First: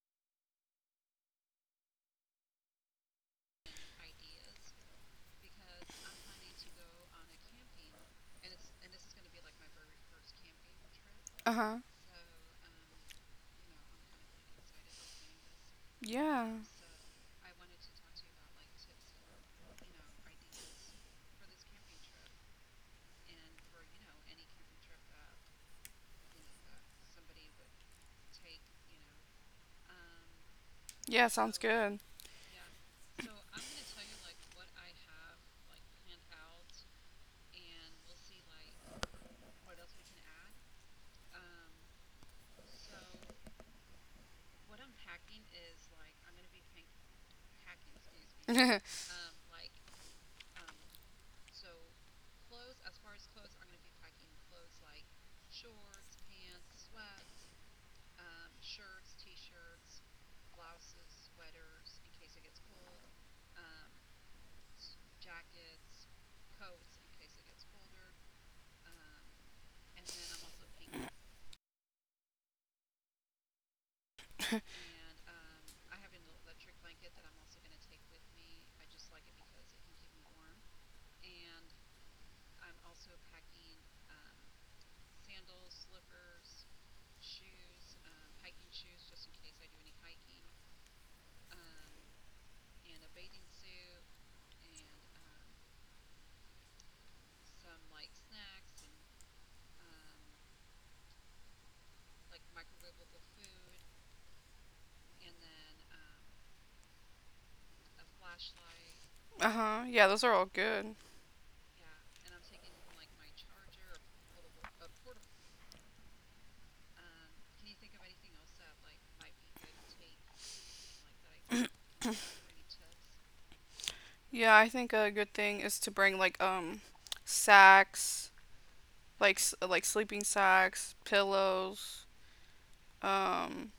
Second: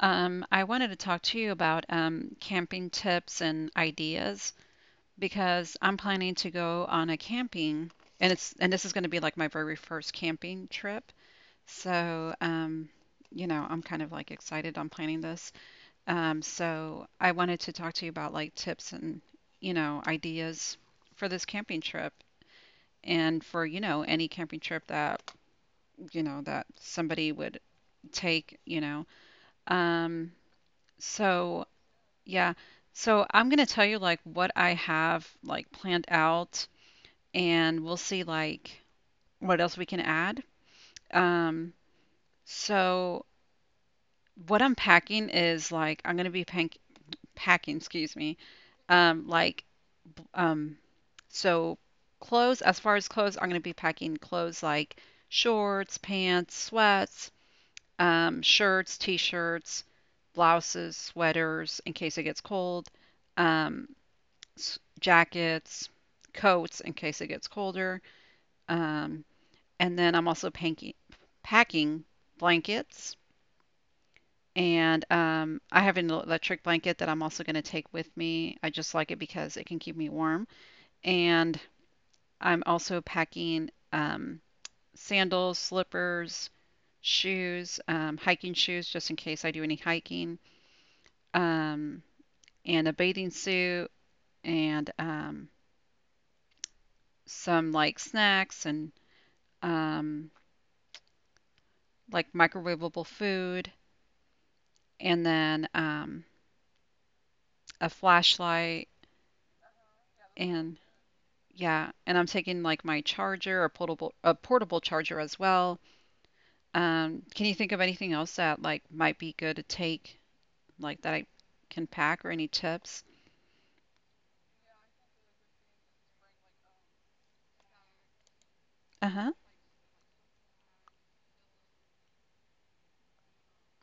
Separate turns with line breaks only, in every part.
I wanted to talk to you about camping tips and ideas because I'm planning to go on a camping, and it's and this is going to be like my very first camping trip.
Uh huh.
So, um, I'm kind of like excited. I'm planning this. Um,
Yeah.
so I wanted to talk to you about like tips and ideas for this camping trip. And for, any camping trip that that somebody would take, Um,
Yeah, sounds
so
good.
yeah, so I'm gonna tell you like what I have like planned out, and we'll see like what else we can add. Um, so what I'm packing is like I'm gonna be pank packing, excuse me, um, like b- um, so clothes. As far as clothes, I'm gonna be packing clothes like shorts, pants, sweats. Shirts, t-shirts, blouses, sweaters in case it gets cold, um, jackets, coats in case it gets colder. Um, and then I'm also packing blankets. And I have an electric blanket that I'm also going to take with me. I just like it because it can keep me warm. And I'm also packing sandals, slippers, shoes, hiking shoes, just in case I do any hiking. Um, and a bathing suit and some like snacks and um, like microwavable food and then a flashlight
Uh huh. Yeah, those are all
and
good.
yeah, and I'm taking like my charger, a portable charger as well. Can you think of anything else that like might be good to take, like that I can pack or any tips?
Yeah, I think a good thing is to bring like sacks,
Uh-huh.
like like sleeping sacks, pillows, um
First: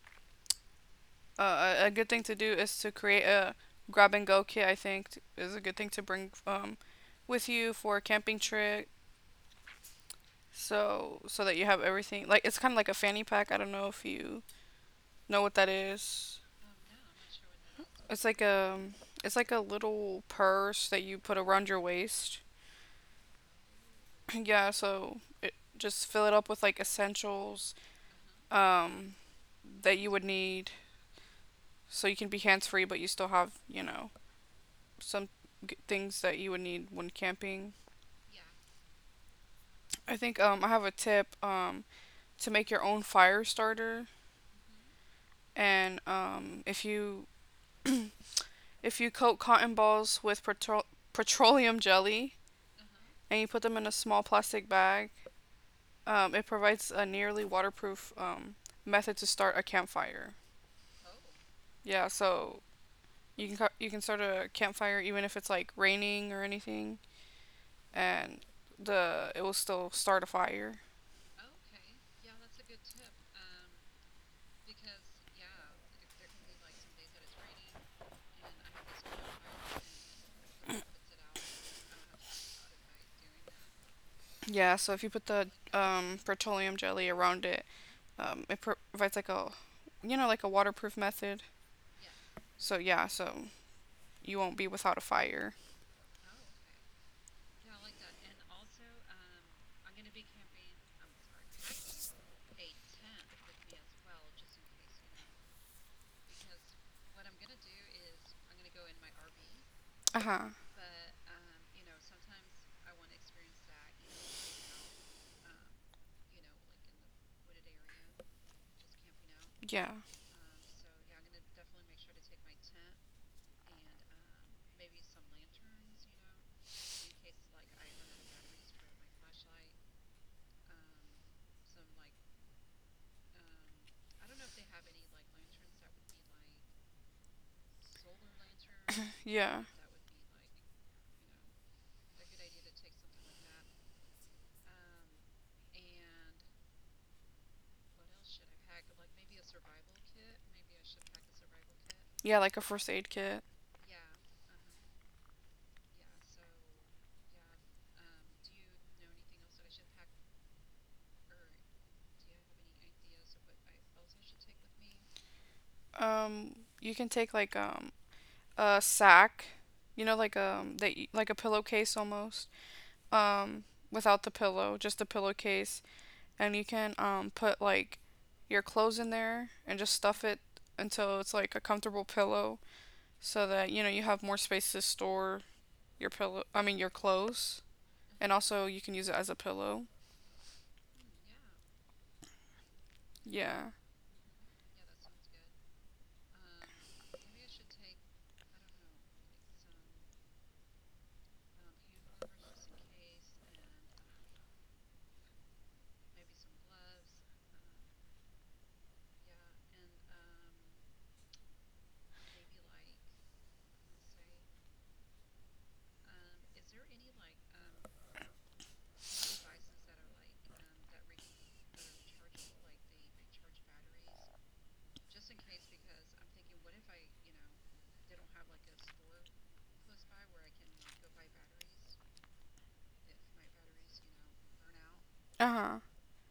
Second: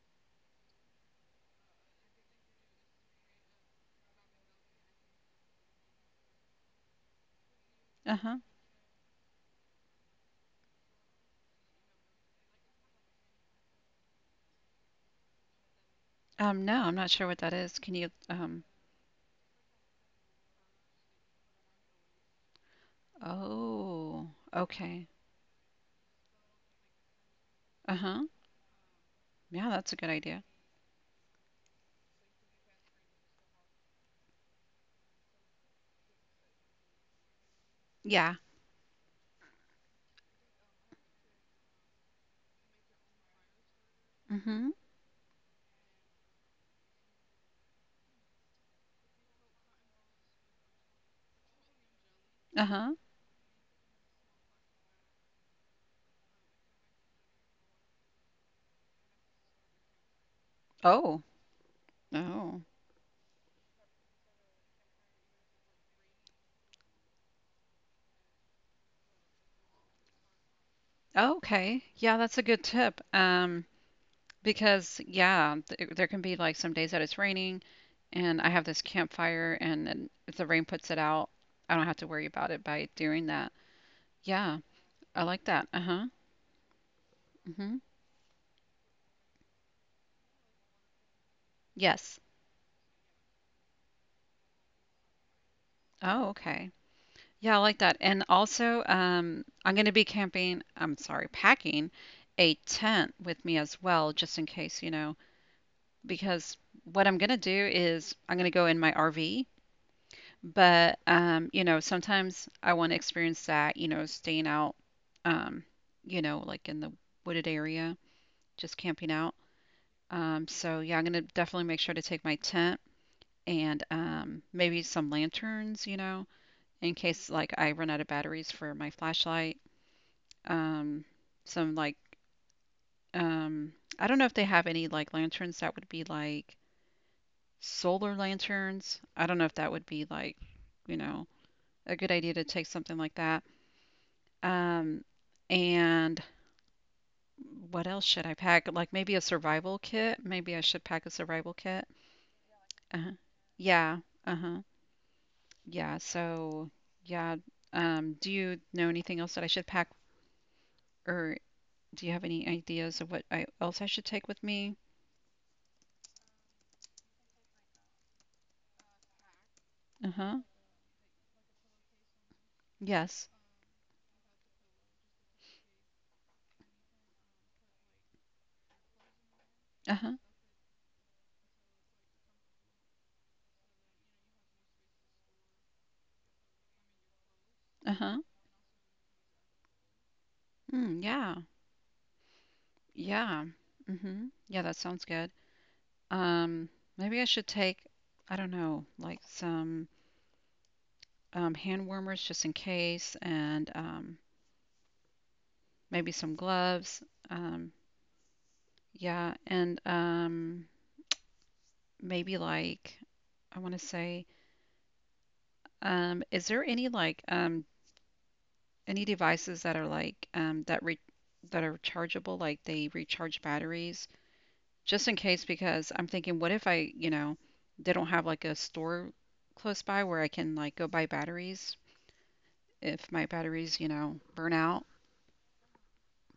a good thing to do is to create a grab and go kit. I think is a good thing to bring with you for a
Uh-huh.
camping trip. So that you have everything. Like it's kind of like a fanny pack. I don't know if you know what that is.
No, I'm not sure what that is. Can you
It's like
um
a it's like a little purse that you put around your waist.
oh,
Yeah.
okay.
So just fill it up with like essentials,
Uh-huh.
um,
Yeah, that's a
that
good
you would
idea.
need, so you can be hands free, but you still have, you know, some things that you would need when camping.
Yeah.
I think, I have a tip, to make your own fire starter,
Mhm.
and if you coat cotton balls with petroleum jelly
Uh-huh.
and you put them in a small plastic bag, it provides a nearly waterproof, method to start a campfire.
Oh.
Yeah, so
Oh.
you you can start a campfire even if it's like raining or anything, and the it will still start a fire.
Okay. Yeah, that's a good tip. Because yeah, th there can be like some days that it's raining and I have this campfire, and then if the rain puts it out, I don't have to worry about it by doing that. Yeah,
Yeah, so if you
I
put
like
the,
that. Uh-huh.
petroleum jelly around it,
Mm-hmm.
it provides like a, you know, like a waterproof method.
Yes.
So yeah, so you won't be without a fire.
Oh, okay. Yeah, I like that. And also, I'm going to be packing a tent with me as well, just in case, you know. Because what I'm going to do is I'm going to go in my RV,
Uh huh.
but you know, sometimes I want to experience that, you know, staying out, um, you know, like in the wooded area, just camping out.
Yeah.
So yeah, I'm going to definitely make sure to take my tent and maybe some lanterns, you know, in case like I run out of batteries for my flashlight. Um, some like um, I don't know if they have any like lanterns that would be like solar lanterns. I don't know if
Yeah.
that would be like, you know, a good idea to take something like that. Um, and what else should I pack? Like maybe a survival kit. Maybe I should pack a survival kit.
Yeah, like a first aid
Uh-huh.
kit.
Yeah. Uh-huh. Yeah. So, yeah. Do you know anything else that I should pack, or do you have any ideas of what else I should take with me?
Um, you can take like a sack, you know,
Uh-huh.
like that like a pillowcase almost.
Yes.
Um, without the pillow, just the pillowcase, and you can put like your clothes in there and just
Uh-huh.
stuff it until it's like a comfortable pillow so that, you know, you have more space to store your pillow. I mean your clothes,
Uh-huh.
and also you can use it as a pillow.
Mm, yeah. Yeah.
Yeah.
Mm-hmm. Yeah, that sounds good. Um, maybe I should take, I don't know, like some hand warmers just in case, and maybe some gloves. Um, yeah, and maybe like, I want to say, is there any like any devices that are like that are rechargeable, like they recharge batteries, just in case? Because I'm thinking, what if I, you know, they don't have like a store close by where I can like go buy batteries? If my batteries, you know, burn out,
Uh huh.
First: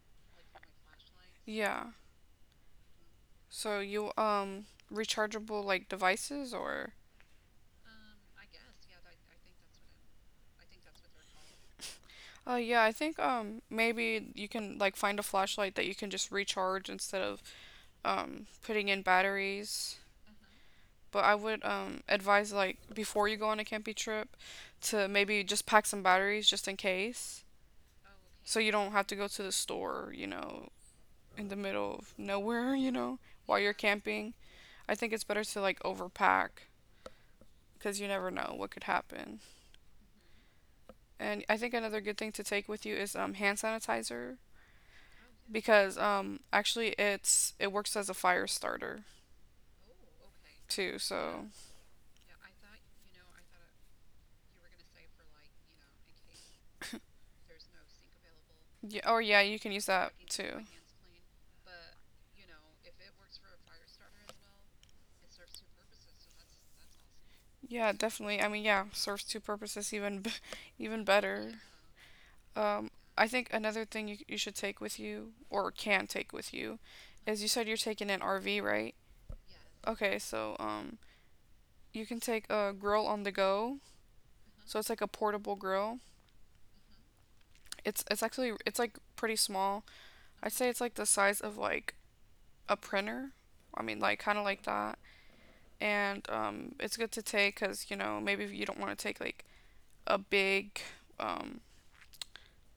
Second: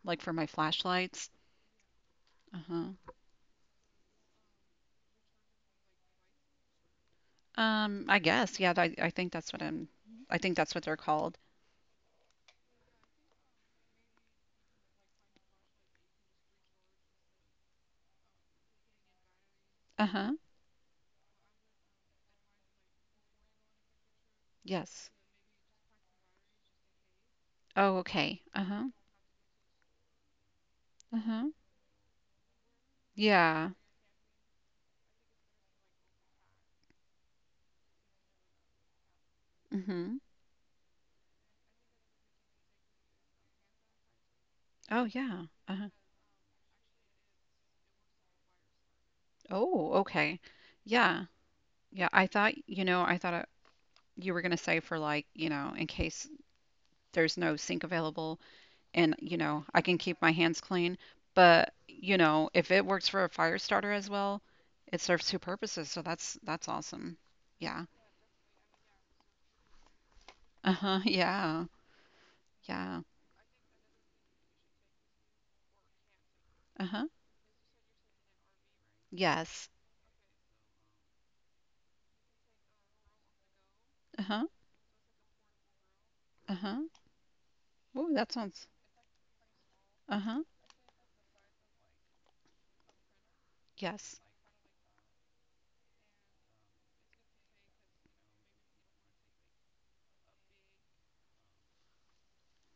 like for my flashlights.
Yeah.
Uh huh.
So you rechargeable like devices or
I guess, yeah, I think that's what I'm, I think that's what they're called.
yeah, I think maybe you can like find a flashlight that you can just recharge instead of putting in batteries.
Uh huh.
But I would advise, like, before you go on a camping trip, to
Yes.
maybe just pack some batteries just in case
Oh, okay.
so
Uh
you
huh.
don't have to go to the store, you know,
Uh
in
huh.
the middle of nowhere, you know, while
Yeah.
you're camping. I think it's better to like overpack because you never know what could happen.
Mm hmm.
And I think another good thing to take with you is, hand sanitizer
Oh, yeah. Uh huh.
because actually it works as a fire starter
Oh, okay.
too,
Yeah.
so
Yeah. I thought, you know, I thought you were going to say for like, you know, in case there's no sink available,
yeah.
and
Or
you
yeah, you
know,
can
I
use
can
that
keep my hands
too.
clean. But you know, if it works for a fire starter as well, it serves two purposes. So that's awesome. Yeah.
Yeah, definitely. I mean, yeah, serves two purposes. Even
Uh-huh.
even better.
Yeah.
Um,
Yeah.
I think another thing you, should take with you or can take with you
Uh-huh.
is, you said you're taking an RV, right?
Yes.
Okay, so, you can take a grill on the go.
Uh-huh.
So it's like a portable grill.
Uh-huh. Ooh,
It's
that
actually
sounds.
it's like pretty small.
Uh-huh.
I'd say it's like the size of like a printer. I mean, like
Yes.
kind of like that. And, it's good to take because, you know, maybe if you don't want to take like a big, um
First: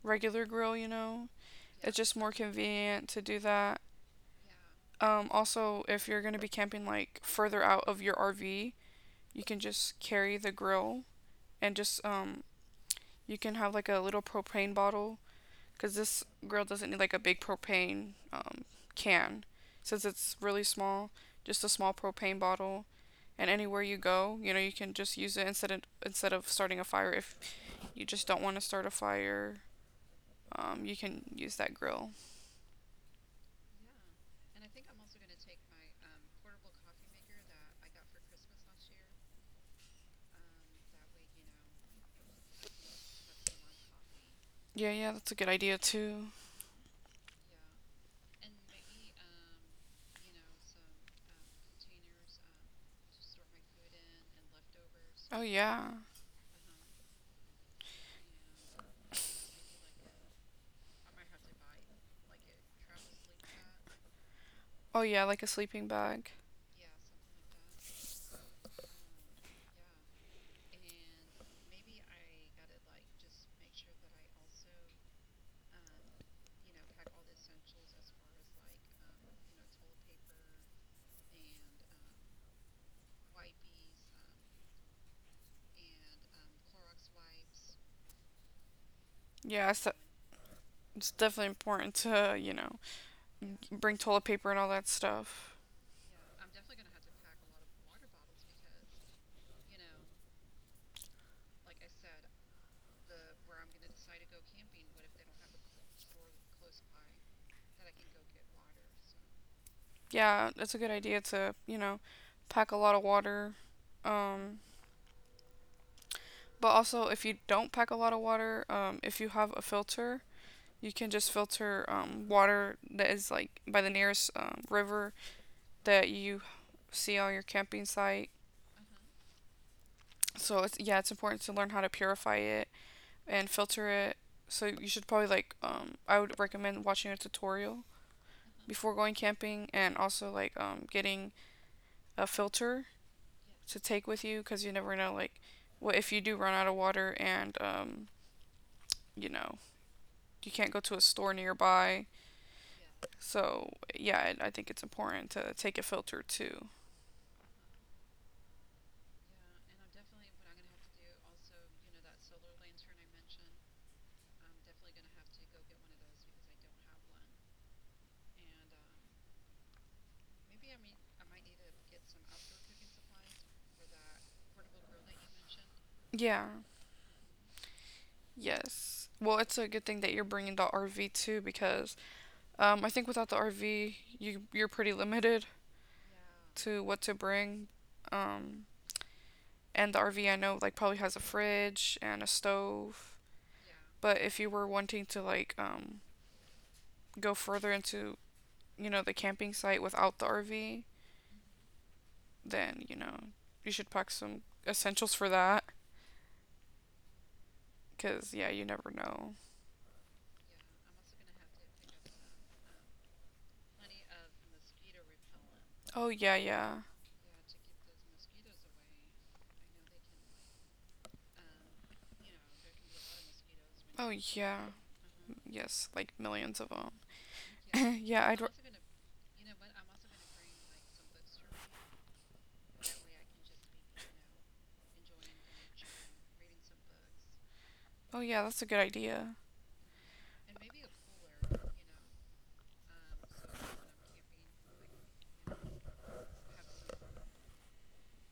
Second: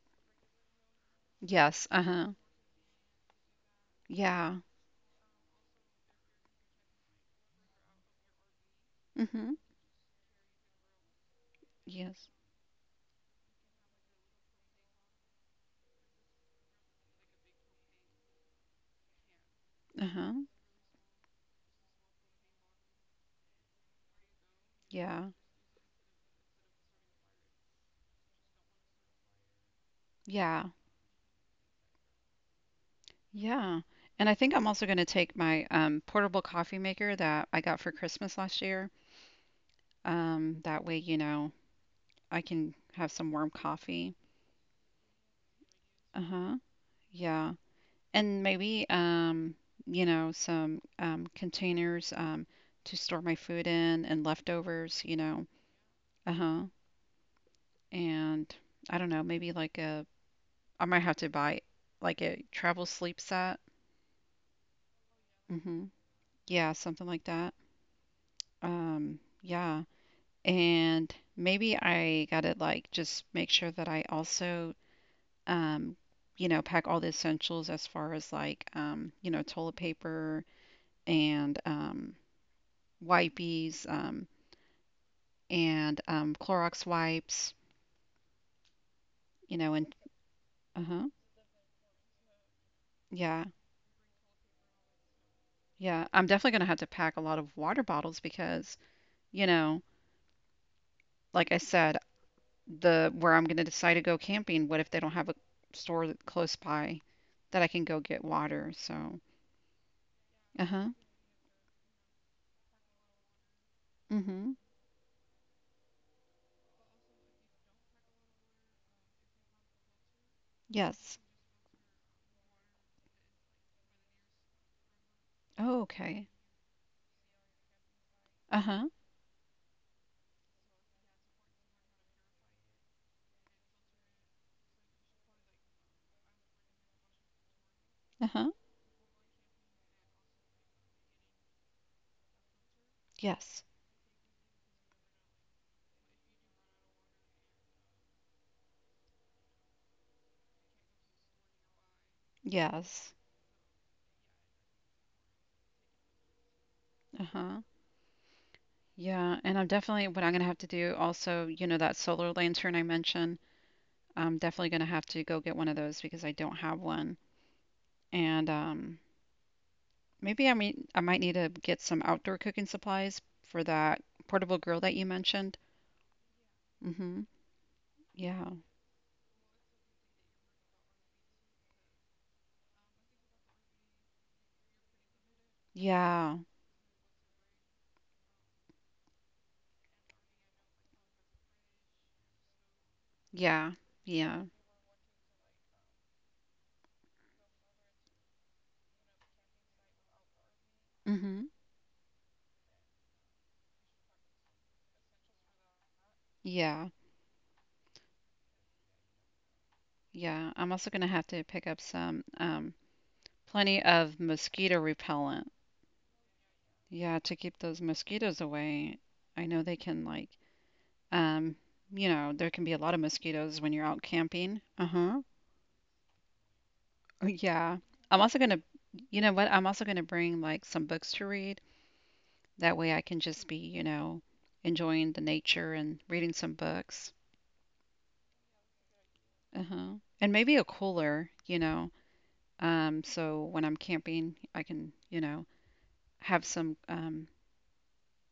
regular grill. You know,
Yes.
it's just more
Uh-huh.
convenient to do that.
Yeah.
Also, if you're gonna be camping like further out of your RV, you
Mm-hmm.
can just carry the grill and just
Yes.
you can have like a little propane bottle because this grill doesn't need like a big propane, can, since
Uh-huh.
it's really small. Just a small propane bottle, and anywhere you go, you know, you can just
Yeah.
use it instead of starting a fire. If you just don't want to start a fire,
Yeah.
you can use that grill.
Yeah. And I think I'm also going to take my portable coffee maker that I got for Christmas last year. That way, you know, I can have some warm coffee.
Yeah, yeah, that's a good idea too.
Uh-huh. Yeah. And maybe you know, some containers to store
Just
my
store my
food
food
in
in
and
and
leftovers, you
leftovers. Oh
know.
yeah.
Uh-huh. And I don't know, maybe like a I might have to buy like a travel sleep set.
Oh yeah, like a
Mm-hmm.
sleeping bag.
Yeah, something like that. Yeah. And maybe I gotta like just make sure that I also um, you know, pack all the essentials as far as like, you know, toilet paper and wipies and Clorox wipes, you
Yeah,
know, and uh huh.
it's definitely important to, you know,
Yeah.
bring toilet paper and all that stuff.
Yeah. I'm definitely going to have to pack a lot of water bottles because, you know, like I said, the where I'm going to decide to go camping, what if they don't have a store that close by that I can go get water? So,
Yeah,
uh
it's a good
huh.
idea to, you know, pack a lot of water.
Mm hmm.
Um, but also, if you don't pack a lot of water, if you have a filter, you can
Yes.
just filter, water that is like by the nearest, river
Oh,
that
okay.
you see on your camping site.
Uh huh.
So it's yeah, it's important to learn how to purify it and filter it. So you should probably like, I would recommend watching a tutorial
Uh huh.
before going camping and also like, getting a filter
Yes.
to take with you because you never know, like, what if you do run out of water and you know you can't go to a store nearby?
Yes.
So yeah, I think it's important to take a filter too.
Uh-huh. Yeah, and I'm definitely what I'm gonna have to do also, you know, that solar lantern I mentioned, I'm definitely gonna have to go get one of those because I don't have one. And maybe I mean I might need to get some outdoor cooking supplies for that portable grill that you mentioned.
Yeah,
Mm-hmm. Yeah.
yes, well, it's a good thing that you're bringing the RV too because I think without the RV you're pretty limited
Yeah.
to what to bring, um and the RV, I know, like, probably has a fridge and a stove,
Yeah.
but if you
Yeah.
were wanting to like go further into, you know, the camping site without the RV,
Mm-hmm.
then, you know, you should pack some essentials for that.
Yeah.
Because, yeah, you never know.
Yeah. I'm also gonna have to pick up some plenty of mosquito repellent.
Oh, yeah, yeah.
Yeah, to keep those mosquitoes away. I know they can like um, you know, there can be a lot of mosquitoes when you're out
Oh, yeah.
camping. Uh-huh.
Yes, like millions of them.
Oh, yeah. I'm
Yeah,
also
I'd.
you know what? I'm also gonna bring like some books to read. That way I can just be, you know, enjoying the nature and reading some books.
Oh, yeah, that's a good idea.
Uh-huh. And maybe a cooler, you know, so when I'm camping, I can, you know, have some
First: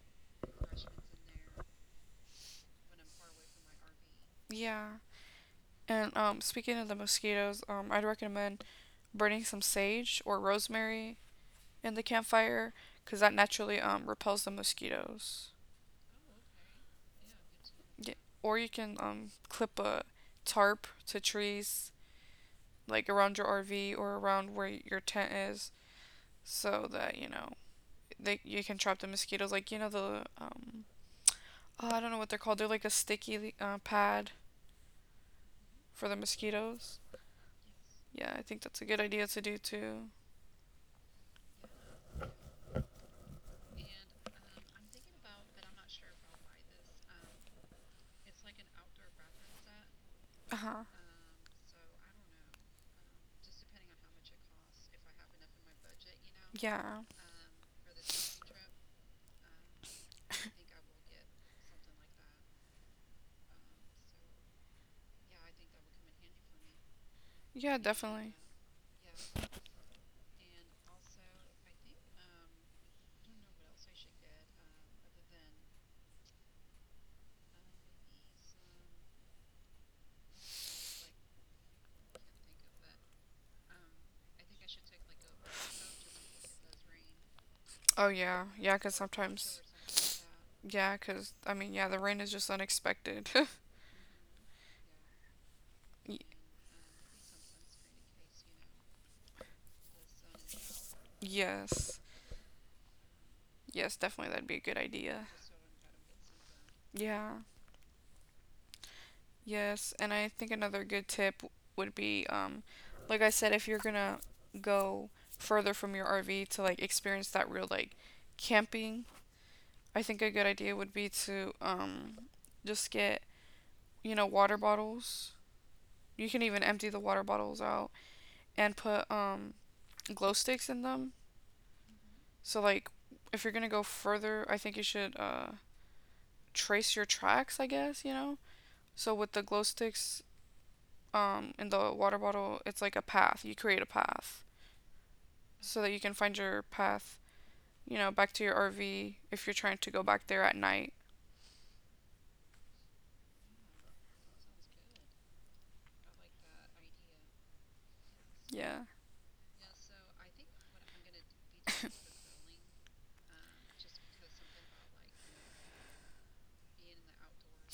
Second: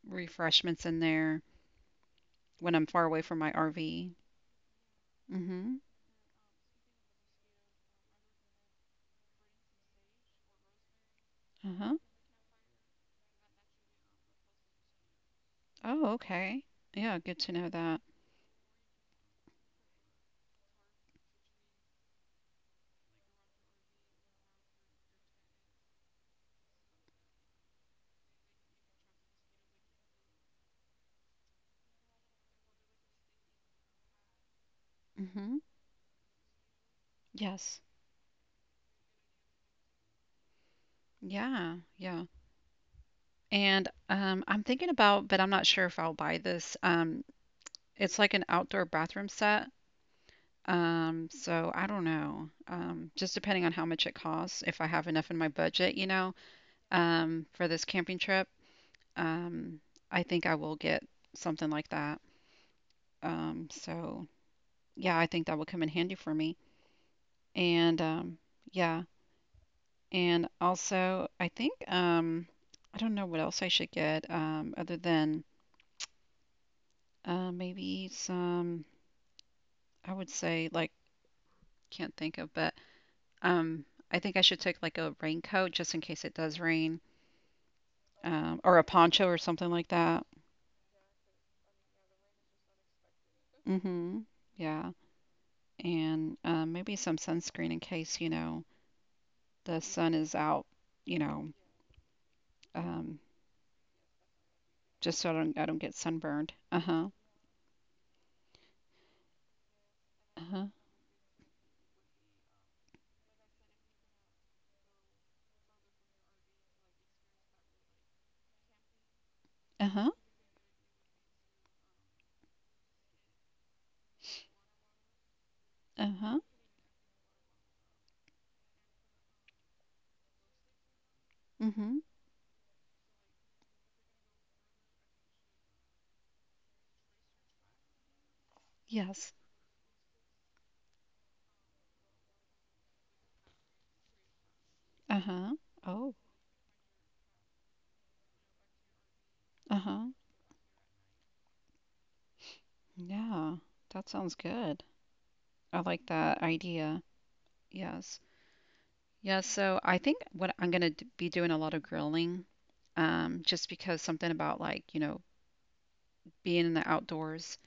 refreshments in there when I'm far away from my RV.
Yeah.
Mm-hmm.
And, speaking of the mosquitoes, I'd recommend burning some sage or rosemary in
Uh-huh.
the campfire because that naturally, repels the mosquitoes.
Oh, okay. Yeah, good to know that.
Yeah, or you can, clip a tarp to trees, like around your RV or around where your tent is, so that you know they you can trap the mosquitoes. Like, you know, the, oh, I don't know what they're called. They're like a sticky, pad
Mm-hmm.
for the mosquitoes.
Yes.
Yeah, I think that's a good idea to do too.
Yeah, yeah. And I'm thinking about, but I'm not sure if I'll buy this. It's like an outdoor bathroom set.
Uh huh.
So I don't know. Just depending on how much it costs, if I have enough in my budget, you know,
Yeah.
for this camping trip, um, I think I will get something like that. So yeah, I think that will come in handy for me.
Yeah,
And
definitely.
yeah, also I think I don't know what else I should get other than. Maybe some, I would say, like, can't think of, but um, I think I should take like a raincoat just in case it does rain,
Oh yeah, yeah.
or a
Cause
poncho or
sometimes,
something like that.
yeah. Cause I mean, yeah. The rain is just unexpected.
Mm-hmm. Yeah.
Y-
And maybe some sunscreen in case, you know, the sun is out, you know,
yes,
um,
yes. Definitely, that'd be a good
just
idea.
so I don't get sunburned. Uh-huh.
Yeah. Yes, and I think
Uh-huh.
another good tip would be, like I said, if you're gonna go further from your RV to like experience that real like camping, I
Uh-huh.
think a good idea would be to just get, you know, water bottles. You
Uh-huh.
can even empty the water bottles out and put glow sticks in them.
Mm-hmm.
So like if you're gonna go further, I think you should trace your tracks, I guess, you know? So with
Yes.
the glow sticks in the water bottle, it's like a path. You create a path
Uh-huh.
so that you can
Oh.
find your path, you know, back to your RV if you're trying to go
Uh-huh.
back there at night.
Yeah. That sounds good. I like that idea. Yes.
Yeah.
Yeah, so I think what I'm gonna be doing a lot of grilling, just because something about like, you know, being in the outdoors.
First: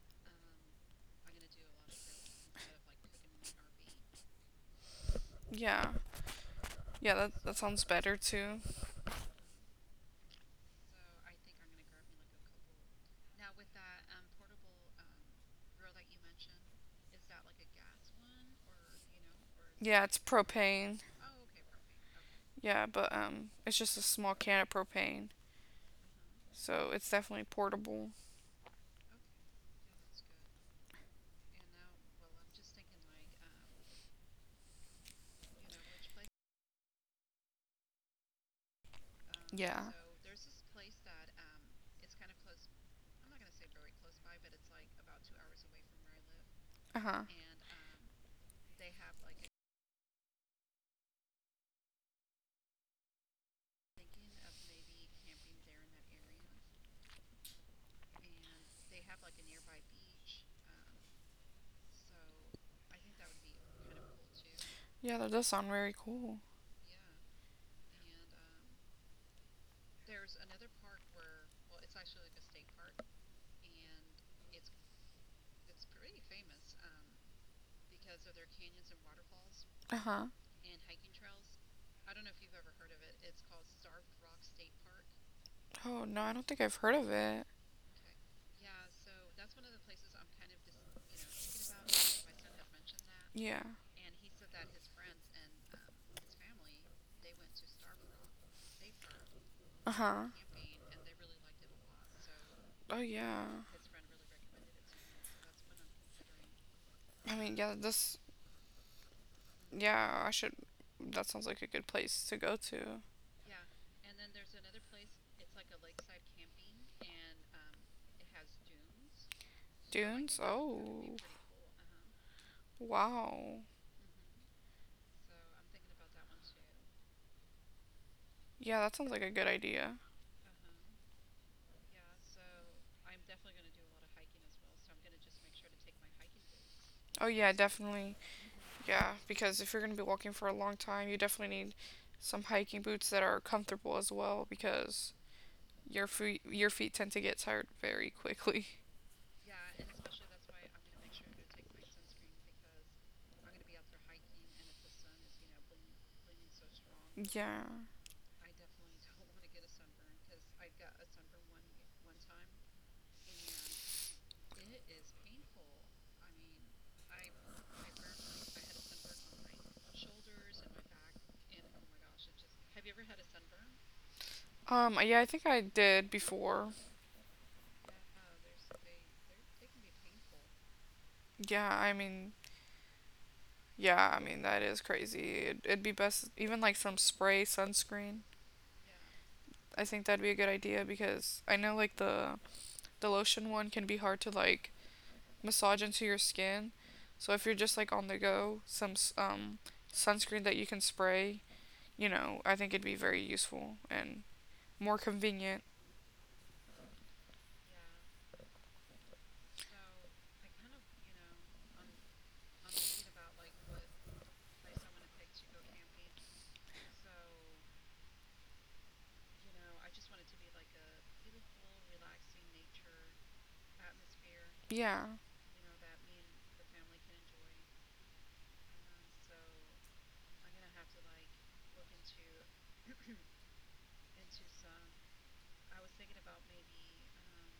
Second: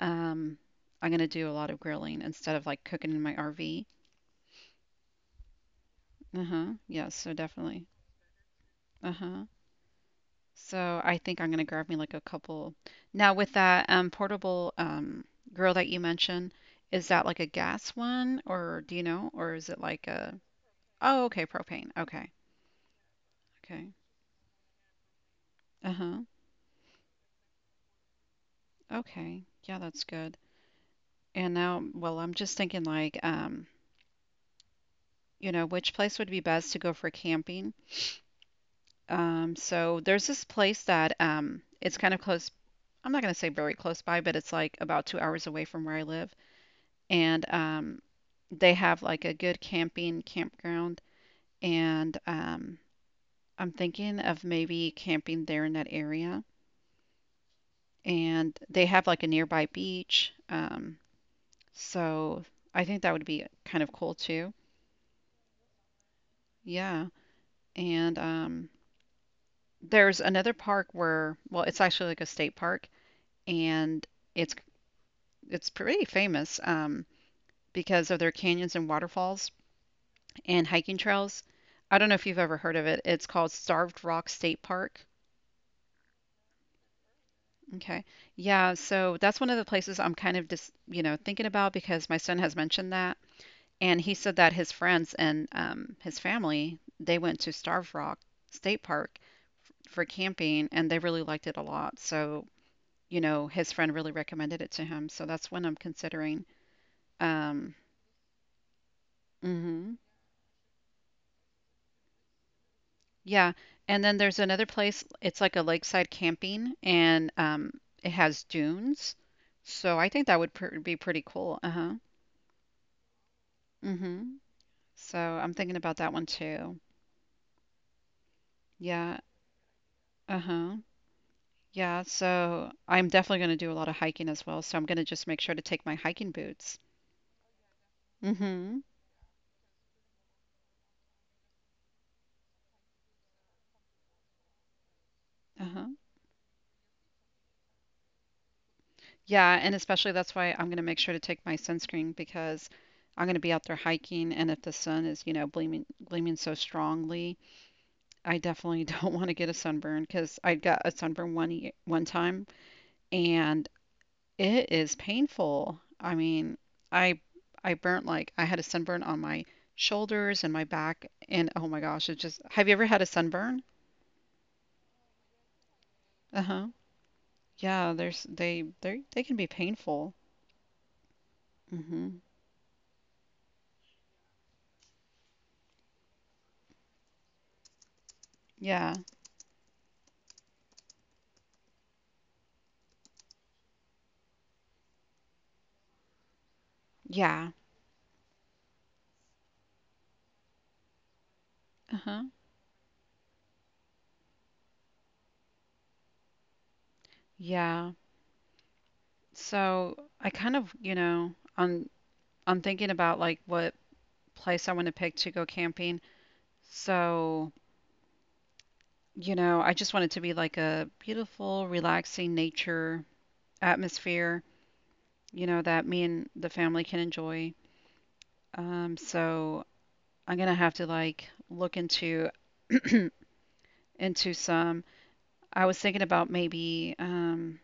Um, I'm gonna do a lot of grilling instead of like cooking in my RV.
Yeah.
Uh-huh. Yeah,
Yeah,
so
that sounds
definitely.
better too.
Uh-huh. So I think I'm gonna grab me like a couple. Now with that portable grill that you mentioned, is that like a gas one or do you know, or is it
Yeah,
like
it's
a
propane.
oh, okay, propane. Okay.
Yeah, but, it's
Okay.
just a small can of propane,
Uh-huh.
so it's definitely portable.
Okay. Yeah, that's good. And now, well, I'm just thinking like, you know, which place would be best to go for camping? Um,
Yeah.
so there's this place that it's kind of close. I'm not going to say very close by, but it's like about 2 hours away from where I live,
Um. Uh huh. And
and they have like a good camping campground. And I'm thinking of maybe camping there in that area. And they have like a nearby beach. So I think that would be kind of cool too.
yeah, that does sound very cool.
Yeah. And there's another park where, well, it's actually like a state park, and it's it's pretty famous because of their canyons and waterfalls
Uh huh.
and hiking trails. I don't know if you've ever heard of it. It's called Starved Rock State Park.
Oh no, I don't think I've heard of it.
Okay. Yeah, so that's one of the places I'm kind of just, you know, thinking about because my son has mentioned that,
Yeah.
and he said that his friends and his family, they went to Starved Rock State Park
Uh
for
huh.
camping and they really liked it a lot. So
Lot. So oh
you know,
yeah.
his friend really recommended it to him. So that's one I'm considering.
I mean,
Um,
yeah. This.
hmm
Yeah, I should. That sounds like a good place to go to.
Yeah. And then there's another place. It's like a lakeside camping and it has dunes. So
Yeah,
I
I.
think that
Dunes. Think it's
would
gonna
pr be pretty
be. Oh.
cool. Uh-huh.
Uh-huh. Wow.
hmm So I'm thinking about that one too.
Yeah, that sounds
Yeah.
like a good idea.
Uh-huh. Yeah. So I'm definitely going to do a lot of hiking as well. So I'm going to just make sure to take my hiking boots.
Oh yeah, definitely.
Mm-hmm.
Yeah, because if you're going to be walking for a long time, you definitely need some hiking boots that are comfortable as well because
Uh-huh.
your feet tend to get tired very quickly.
Yeah, and especially that's why I'm going to make sure to take my sunscreen because I'm going to be out there hiking, and if the sun is, you know, gleaming so strongly,
Yeah.
I definitely don't want to get a sunburn because I got a sunburn one time, and it is painful. I mean, I I burnt like I had a sunburn on my shoulders and my back, and oh my gosh, it just. Have you ever had a sunburn?
Um, yeah, I think I did
Uh-huh.
before.
Yeah, there's they can be painful.
Yeah, I
hmm
mean, yeah, I mean that is crazy. It'd be best even like some spray sunscreen.
Yeah.
I think that'd be a good idea because I know like the lotion one can be hard to like massage into your skin. So
Yeah.
if you're just like on the go, some, um, sunscreen that you can spray, you
Uh-huh.
know, I think it'd be very useful and more convenient.
Yeah. So I kind of, you know, I'm thinking about like what place I want to pick to go camping. So, you know, I just want it to be like a beautiful, relaxing nature atmosphere,
Yeah,
you know, that me and the family can enjoy. So I'm gonna have to like look into into some. I was thinking about maybe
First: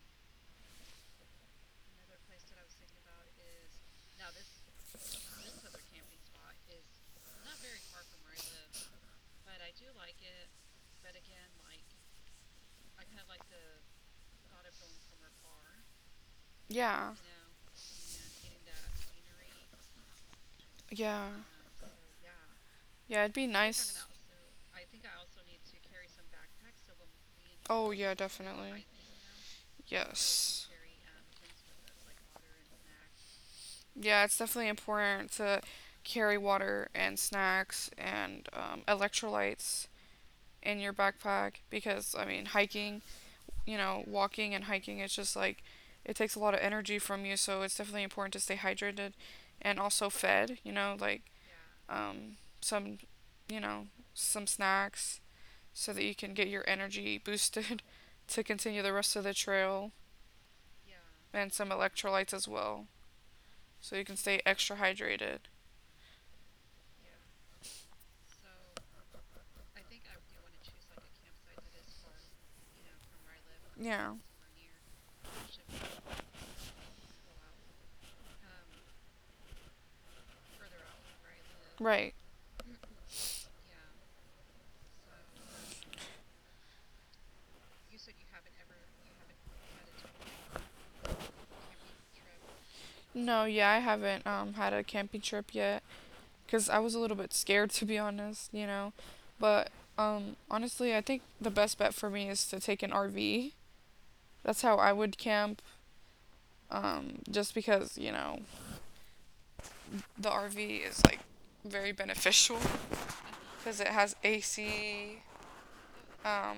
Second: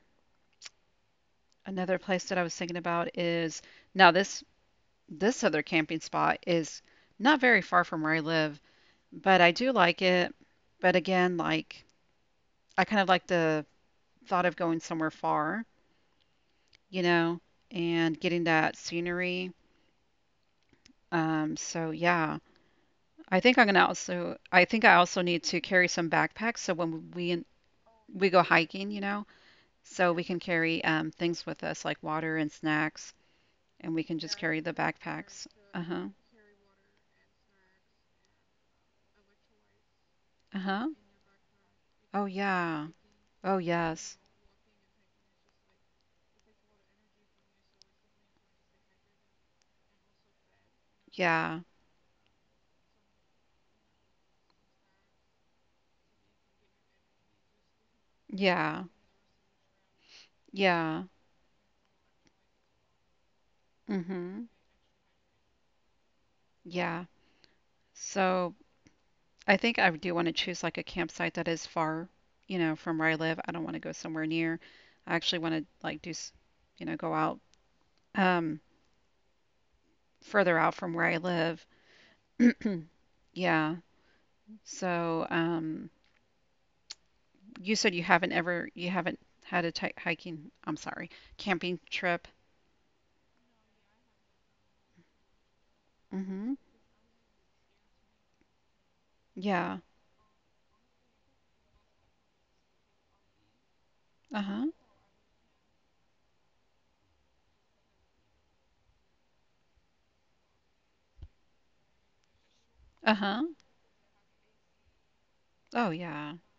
another place that I was thinking about is now this other camping spot is not very far from where I live. But I do like it. But again, like I kind of like the thought of going somewhere far, you
yeah,
know, and getting that scenery.
yeah,
So yeah,
yeah. It'd
I
be
think I'm gonna
nice.
also. I think I also need to carry some backpacks so when we
Oh yeah,
we go
definitely.
hiking, you know, so we can
Yes.
carry things with us like water and snacks, and we can
Yeah,
just
it's
carry
definitely
the
important
backpacks.
to
Uh huh.
carry water and snacks and, electrolytes
Uh huh.
in your backpack
Oh
because I mean
yeah.
hiking,
Oh
you know,
yes.
walking and hiking, it's just like it takes a lot of energy from you, so it's definitely important to stay hydrated and also fed, you know, like
Yeah.
some, you know, some snacks so that you can get your energy boosted to
Yeah.
continue the rest of the trail
Yeah.
and some electrolytes as well so you can stay
Mhm.
extra hydrated.
Yeah. So I think I do want to choose like a campsite that is far, you know, from where I live. I don't want to go
Yeah.
somewhere near. I actually want to like you know, go out um, further out from where I live.
Right.
Yeah. So, you said you haven't ever, you haven't had a ti hiking, I'm sorry, camping trip.
No, yeah, I haven't had a camping trip yet
Mm-hmm.
cuz I was a little bit scared to be honest, you know. But
Yeah.
honestly, I think the best bet for me is to take an RV. That's
Uh-huh.
how I would camp just because, you know, the RV is like very beneficial
Uh-huh.
cuz it has AC,
Oh, yeah.
um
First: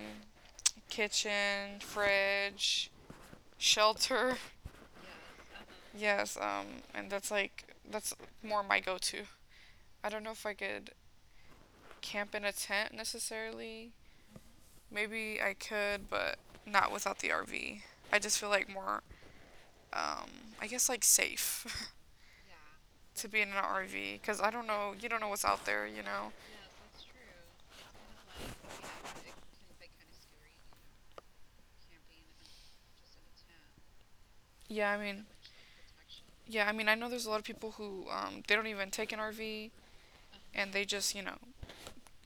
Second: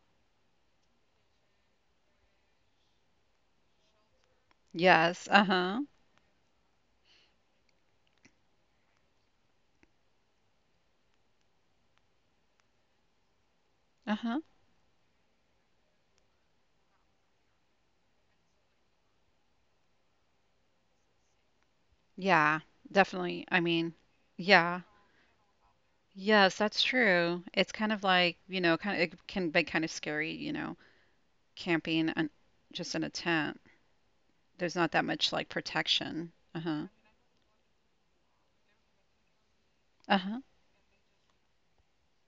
kitchen, fridge, shelter.
Yes. Uh-huh.
Yes, and that's more my go-to. I don't know if I could camp in a tent necessarily.
Uh-huh.
Maybe I could, but not without the RV. I just feel like more, um, I guess like safe
Yeah.
to be
Definitely.
in an
I mean,
RV because I don't
yeah.
know, you don't know what's out there, you know?
Yes, that's true. It's kind of like, you know, kind of, it can be kind of scary, you know, camping and just in a tent. There's not
Yeah, I
that
mean,
much like protection.
yeah, I
Uh-huh.
mean, I know there's a lot of people who they don't even take an RV
Uh-huh.
and they just, you know,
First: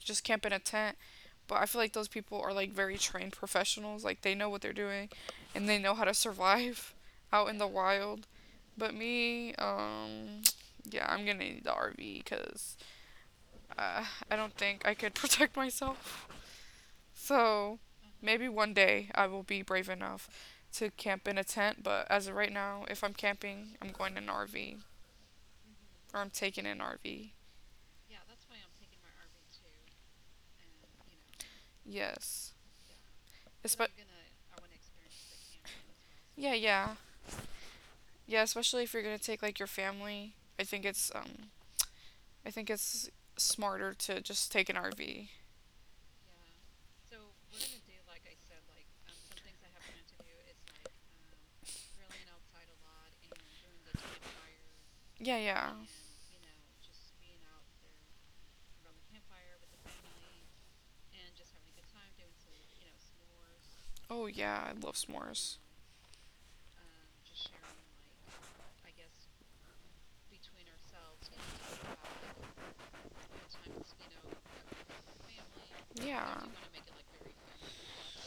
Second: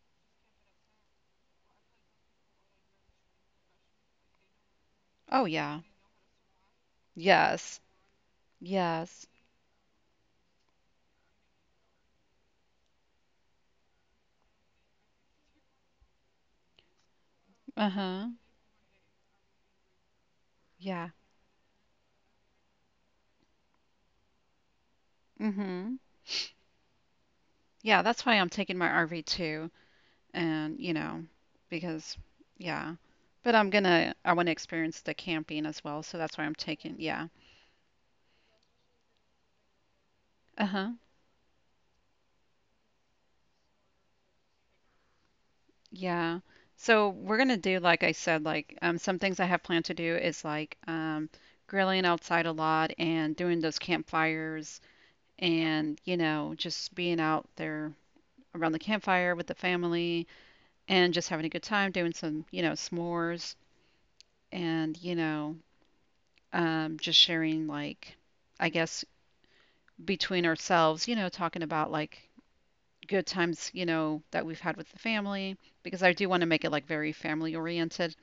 just camp in a tent. But I feel like those people are like very trained professionals. Like they know what they're doing,
Oh
and they
yeah.
know how to survive out in the
Yes.
wild. But
Yes.
me, yeah, I'm gonna need the RV because uh, I don't think I could protect myself. So
Uh-huh.
maybe one day I will be brave enough to
Yeah.
camp in a tent. But as of right now, if I'm camping, I'm going in an RV
Mm-hmm.
or I'm taking an RV.
Yeah, that's why I'm taking my RV too. And, you know, because
Yes.
yeah. But
Because Espe-
I want to experience the camping as well, so that's
well. So
why
yeah,
I'm
yeah.
taking yeah.
Yeah, especially if you're gonna take like your family. I think
Uh-huh.
it's smarter to just take an RV.
Yeah. So we're gonna do, like I said, like some things I have planned to do is like grilling outside a lot and doing those campfires
Yeah, yeah.
and, you know, just being out there around the campfire with the family and just having a good time doing some, you know, s'mores
Oh yeah, I love
and, you
s'mores.
know, just sharing like, I guess between ourselves, you know, talking about like good times, you know, that we've had with the family because I
Yeah.
do want to make it like very family oriented.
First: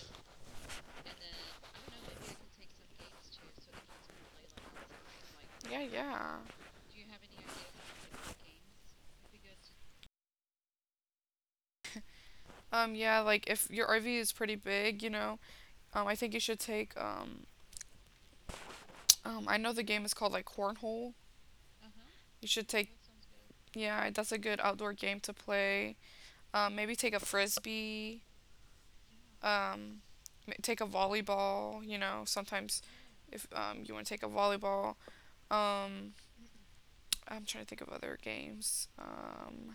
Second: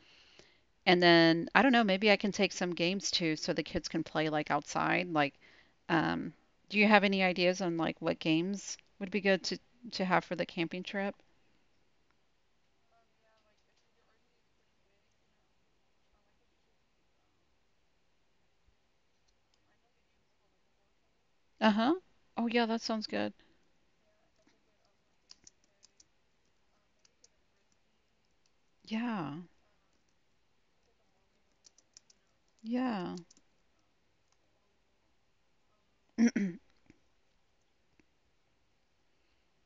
And then I don't know, maybe I can take some games too so the kids can play like outside. Like,
Yeah,
um,
yeah.
do you have any ideas on like what games would be good to have for the camping trip?
Yeah, like if your RV is pretty big, you know, um, I think you should take I know the game is called like Cornhole.
Uh-huh. Oh
You
yeah,
should
that
take,
sounds good.
yeah, that's a good outdoor game to play. Maybe take a frisbee,
Yeah.
um, take a volleyball, you know, sometimes
Yeah.
if you want to take a volleyball. Um, I'm trying to think of other games.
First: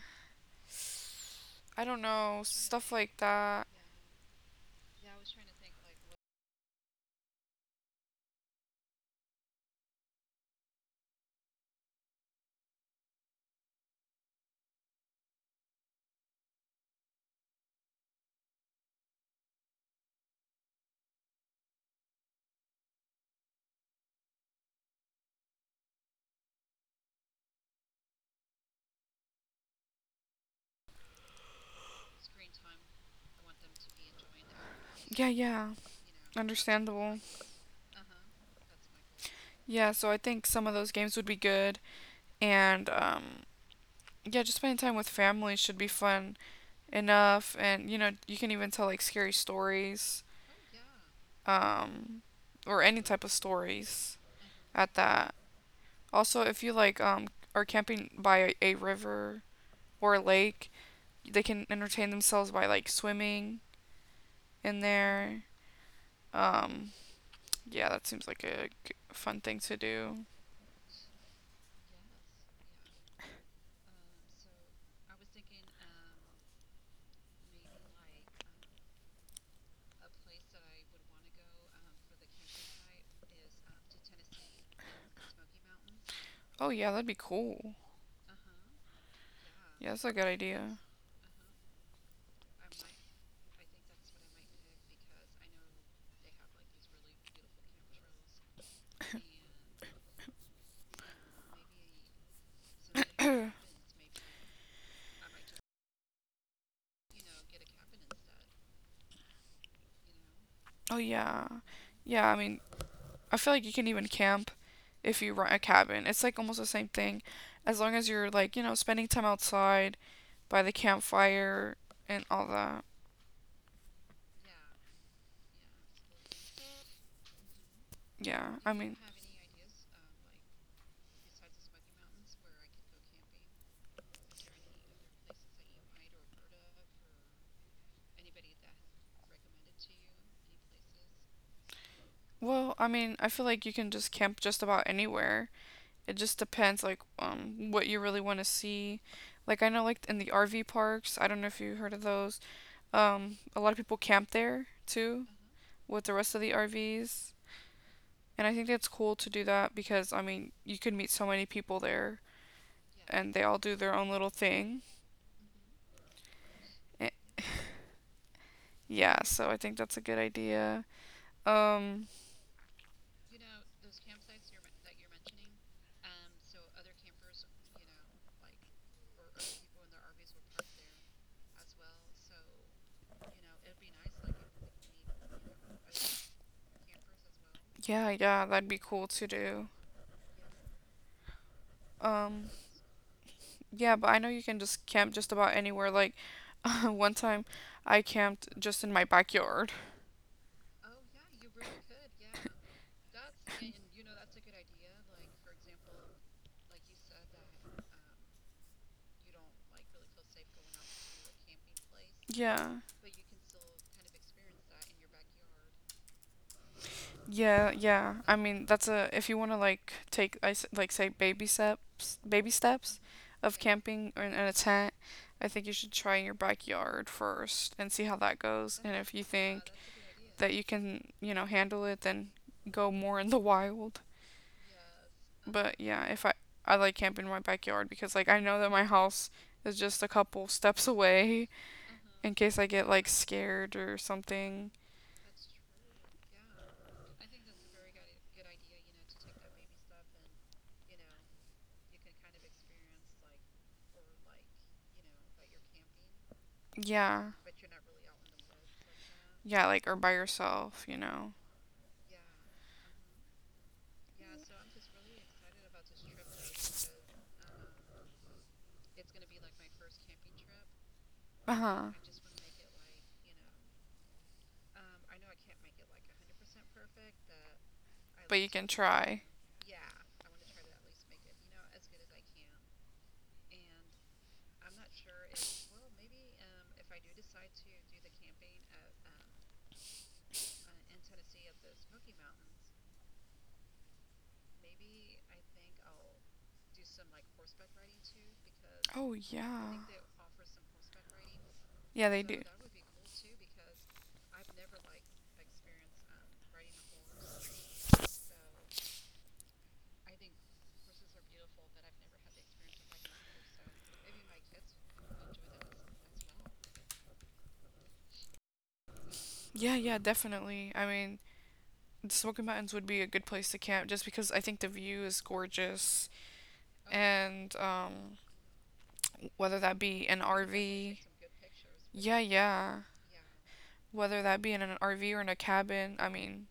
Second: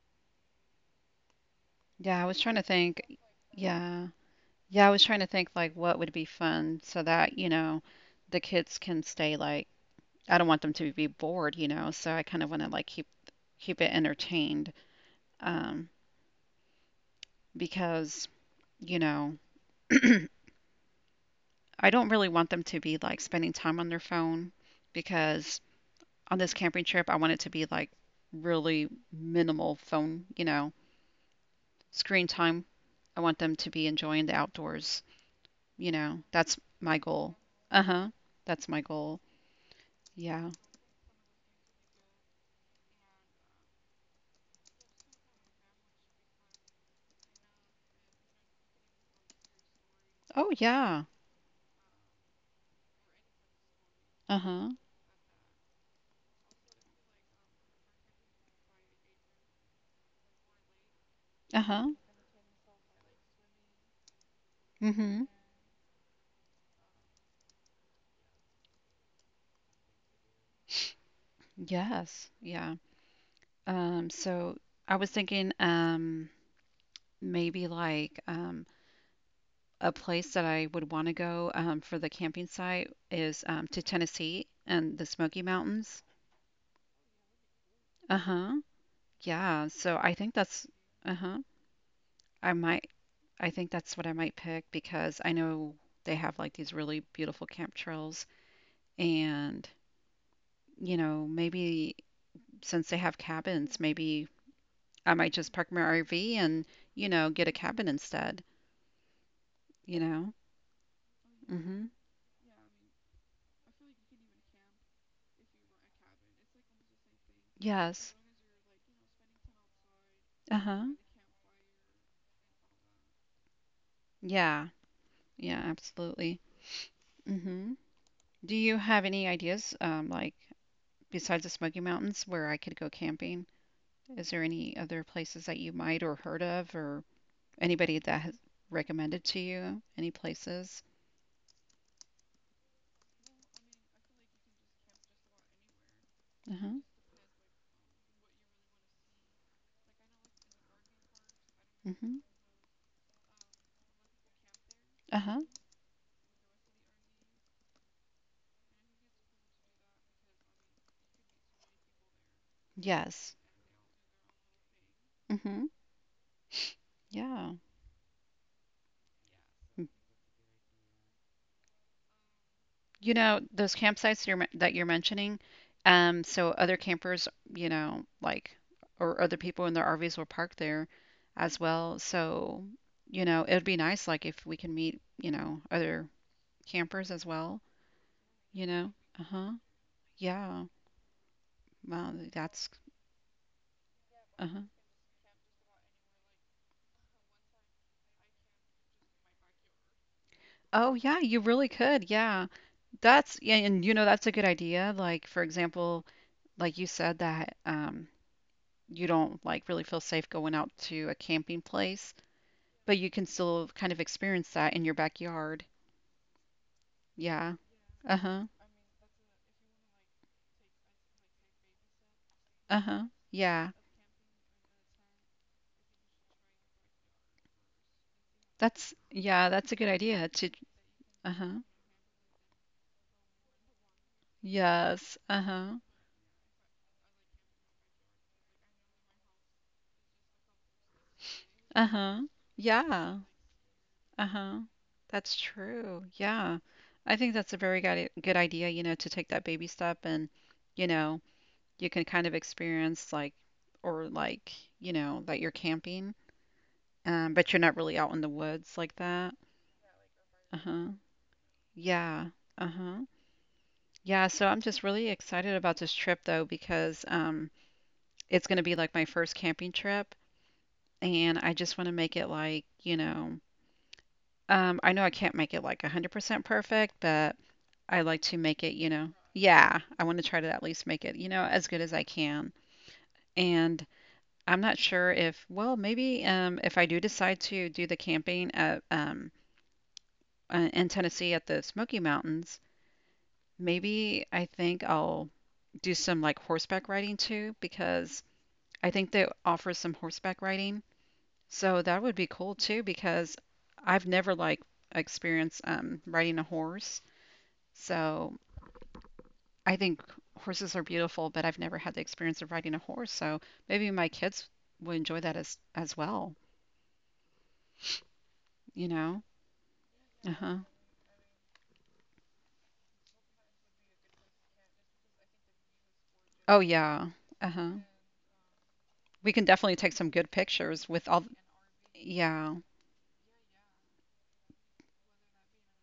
I don't
Yeah, I
know,
was trying to
stuff
think.
like that.
Yeah. Yeah, I was trying to think like what would be fun so that, you know, the kids can stay like I don't want them to be bored, you know, so I kind of want to like keep it entertained um because, you know, I don't really want them to be like spending time on their phone because on this camping trip, I want it to be like really minimal phone, you know, screen time. I want them to be enjoying the outdoors,
Yeah, yeah,
you know. That's my
understandable.
goal. Uh-huh. That's my goal.
Yeah, so I think
Yeah.
some of those games would be good. And yeah, just spending time with family should be fun enough. And you know, you can even tell like scary stories
Oh yeah.
um, or any type of stories
Uh-huh.
at that. Also, if you like are camping by a river or a lake, they can
Uh-huh.
entertain themselves by like swimming in
Mm-hmm.
there. Um, yeah, that seems like a fun thing to do.
Yes. Yeah. So I was thinking maybe like a place that I would want to go for the camping site is to Tennessee and the Smoky Mountains.
Oh yeah, that'd be cool.
Uh huh. Yeah. So
Yeah,
I
that's a
think
good
that's,
idea.
uh huh. I might, I think that's what I might pick because I know they have like these really beautiful camp trails. And, you know, maybe since they have
Oh
cabins, maybe I might just park my RV and, you know, get a cabin instead, you know?
yeah,
Mm-hmm.
yeah. I mean, I feel like you can even camp if you rent a cabin. It's like almost the same thing, as long
Yes.
as you're like you know spending time outside
Uh
by the
huh.
campfire and all that.
Yeah. Yeah, absolutely. hmm Do
Yeah,
you
I
have
mean,
any ideas, like besides the Smoky Mountains, where I could go camping? Is there any other places that you might or heard of, or anybody that has recommended to you? Any places?
well, I mean, I feel like you can just camp just about anywhere. It just
Uh-huh.
depends, like, what you really want to see. Like, I know, like, in the RV parks, I don't know if you heard of
hmm
those. A lot of people camp there too
Uh-huh.
with the rest of the RVs. And I think that's cool to do that because, I mean, you could meet so many people there and
Yes.
they all do their own little thing.
hmm
Eh,
Yeah.
Yeah, so I think that's a good idea. Um,
You know, those campsites you're, that you're mentioning, so other campers, you know, like, or other people in their RVs will park there as well. So, you know, it would be nice, like, if we can meet, you know, other campers as well,
Yeah, yeah,
you
that'd be
know?
cool to
Uh-huh.
do.
Yeah. Wow,
Um,
that's,
yeah, but I know you
uh-huh.
can just camp just about anywhere. Like, one time I camped just in my backyard.
Oh, yeah, you really could. Yeah. That's, yeah, and you know, that's a good idea. Like, for example, like you said that, you don't like really feel safe going out to a camping place.
Yeah.
But you can still kind of experience that in your backyard. Yeah.
Yeah, yeah.
Uh-huh.
I mean, that's a if you want to like take like say baby steps, baby
Uh-huh.
steps of
Yeah.
camping in a tent, I think you should try in your backyard first and see how that goes.
That's
And if you
yeah, that's a
think
good idea to
that you can, you know,
uh-huh.
handle it, then go more in the wild.
Yes. Uh-huh.
But yeah, if I I like camping in my backyard because like I know that my house is just a couple steps away
Uh-huh.
in case I get like
Yeah.
scared or
Uh-huh.
something.
That's true. Yeah. I think that's a very good idea, you know, to take that baby step and, you know, you can kind of experience like or like, you know, that you're camping,
Yeah.
but you're not really out in the woods like that.
Yeah, like or by
Uh-huh.
yourself, you know.
Yeah. Uh-huh. Yeah, so I'm just really excited about this trip though because it's going to be like my first camping trip and I just want
Uh-huh.
to make it like, you know, I know I can't make it like 100% perfect, but I like to
But you
make
can
it, you know.
try.
Yeah, I want to try to at least make it, you know, as good as I can. And I'm not sure if, well, maybe if I do decide to do the camping at in Tennessee at the Smoky Mountains, maybe I think I'll do some like horseback riding too because
Oh
I
yeah.
think they offer some horseback riding.
Yeah, they
So
do.
that would be cool too because I've never like experienced riding a horse. So I think horses are beautiful, but I've never had the experience of riding a horse. So maybe my kids would enjoy that as well, you know?
Yeah, yeah, definitely. I
Uh-huh.
mean, the Smoky Mountains would be a good place to camp just because I think the view is gorgeous
Oh
and
yeah. Uh-huh.
whether that be an
We can definitely take some
RV.
good pictures with all
Yeah, yeah.
yeah.
Whether that be in an RV or in a cabin,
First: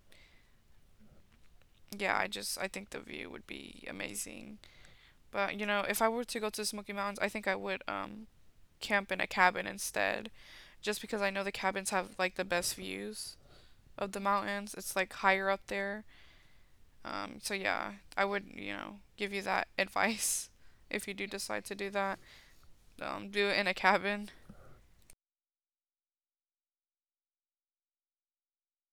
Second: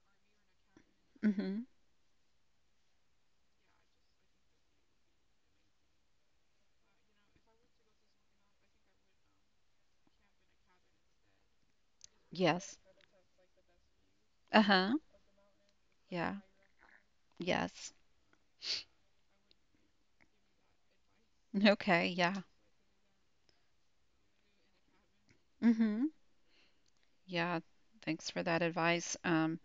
Mm-hmm.
yeah, I just I think the view would be amazing. But you know, if I were to go to the Smoky Mountains, I think I would camp in a cabin instead, just because I know the cabins have
Yes.
like the best views of the
Uh-huh.
mountains. It's like higher up
Yeah.
there.
Yes.
So yeah, I would you know give you that advice if you do
Okay,
decide
yeah.
to do that. Do it in a cabin.
Mm-hmm. Yeah. Thanks for that advice. Um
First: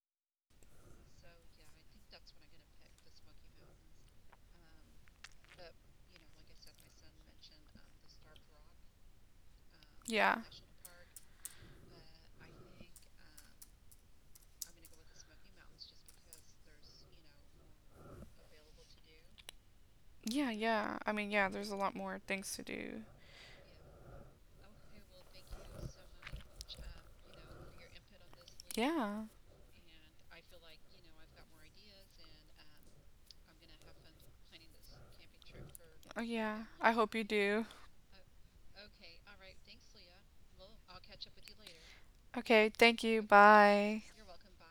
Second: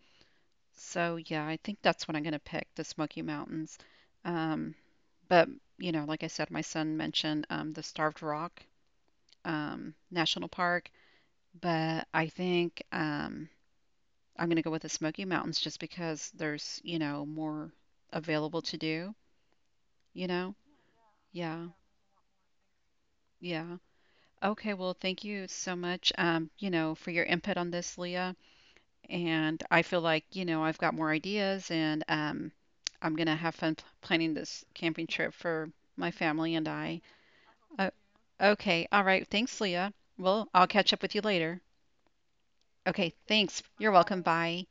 So yeah, I think that's what I'm going to pick, the Smoky Mountains. Um, but you know, like I said, my son mentioned the Starved Rock
Yeah.
National Park, but I think I'm going to go with the Smoky Mountains just because there's, you know, more available to do,
Yeah,
you know?
yeah. I mean, yeah, there's a lot
Yeah,
more things to do.
yeah. Okay, well, thank you so much, you know, for your input on this, Leah,
Yeah.
and I feel like, you know, I've got more ideas and I'm going to have fun planning this camping trip for
Oh,
my
yeah.
family and
I hope
I.
you do.
Uh, okay. All right. Thanks, Leah. Well, I'll catch up with you later.
Okay, thank
Okay.
you.
Thanks. You're
Bye.
welcome. Bye.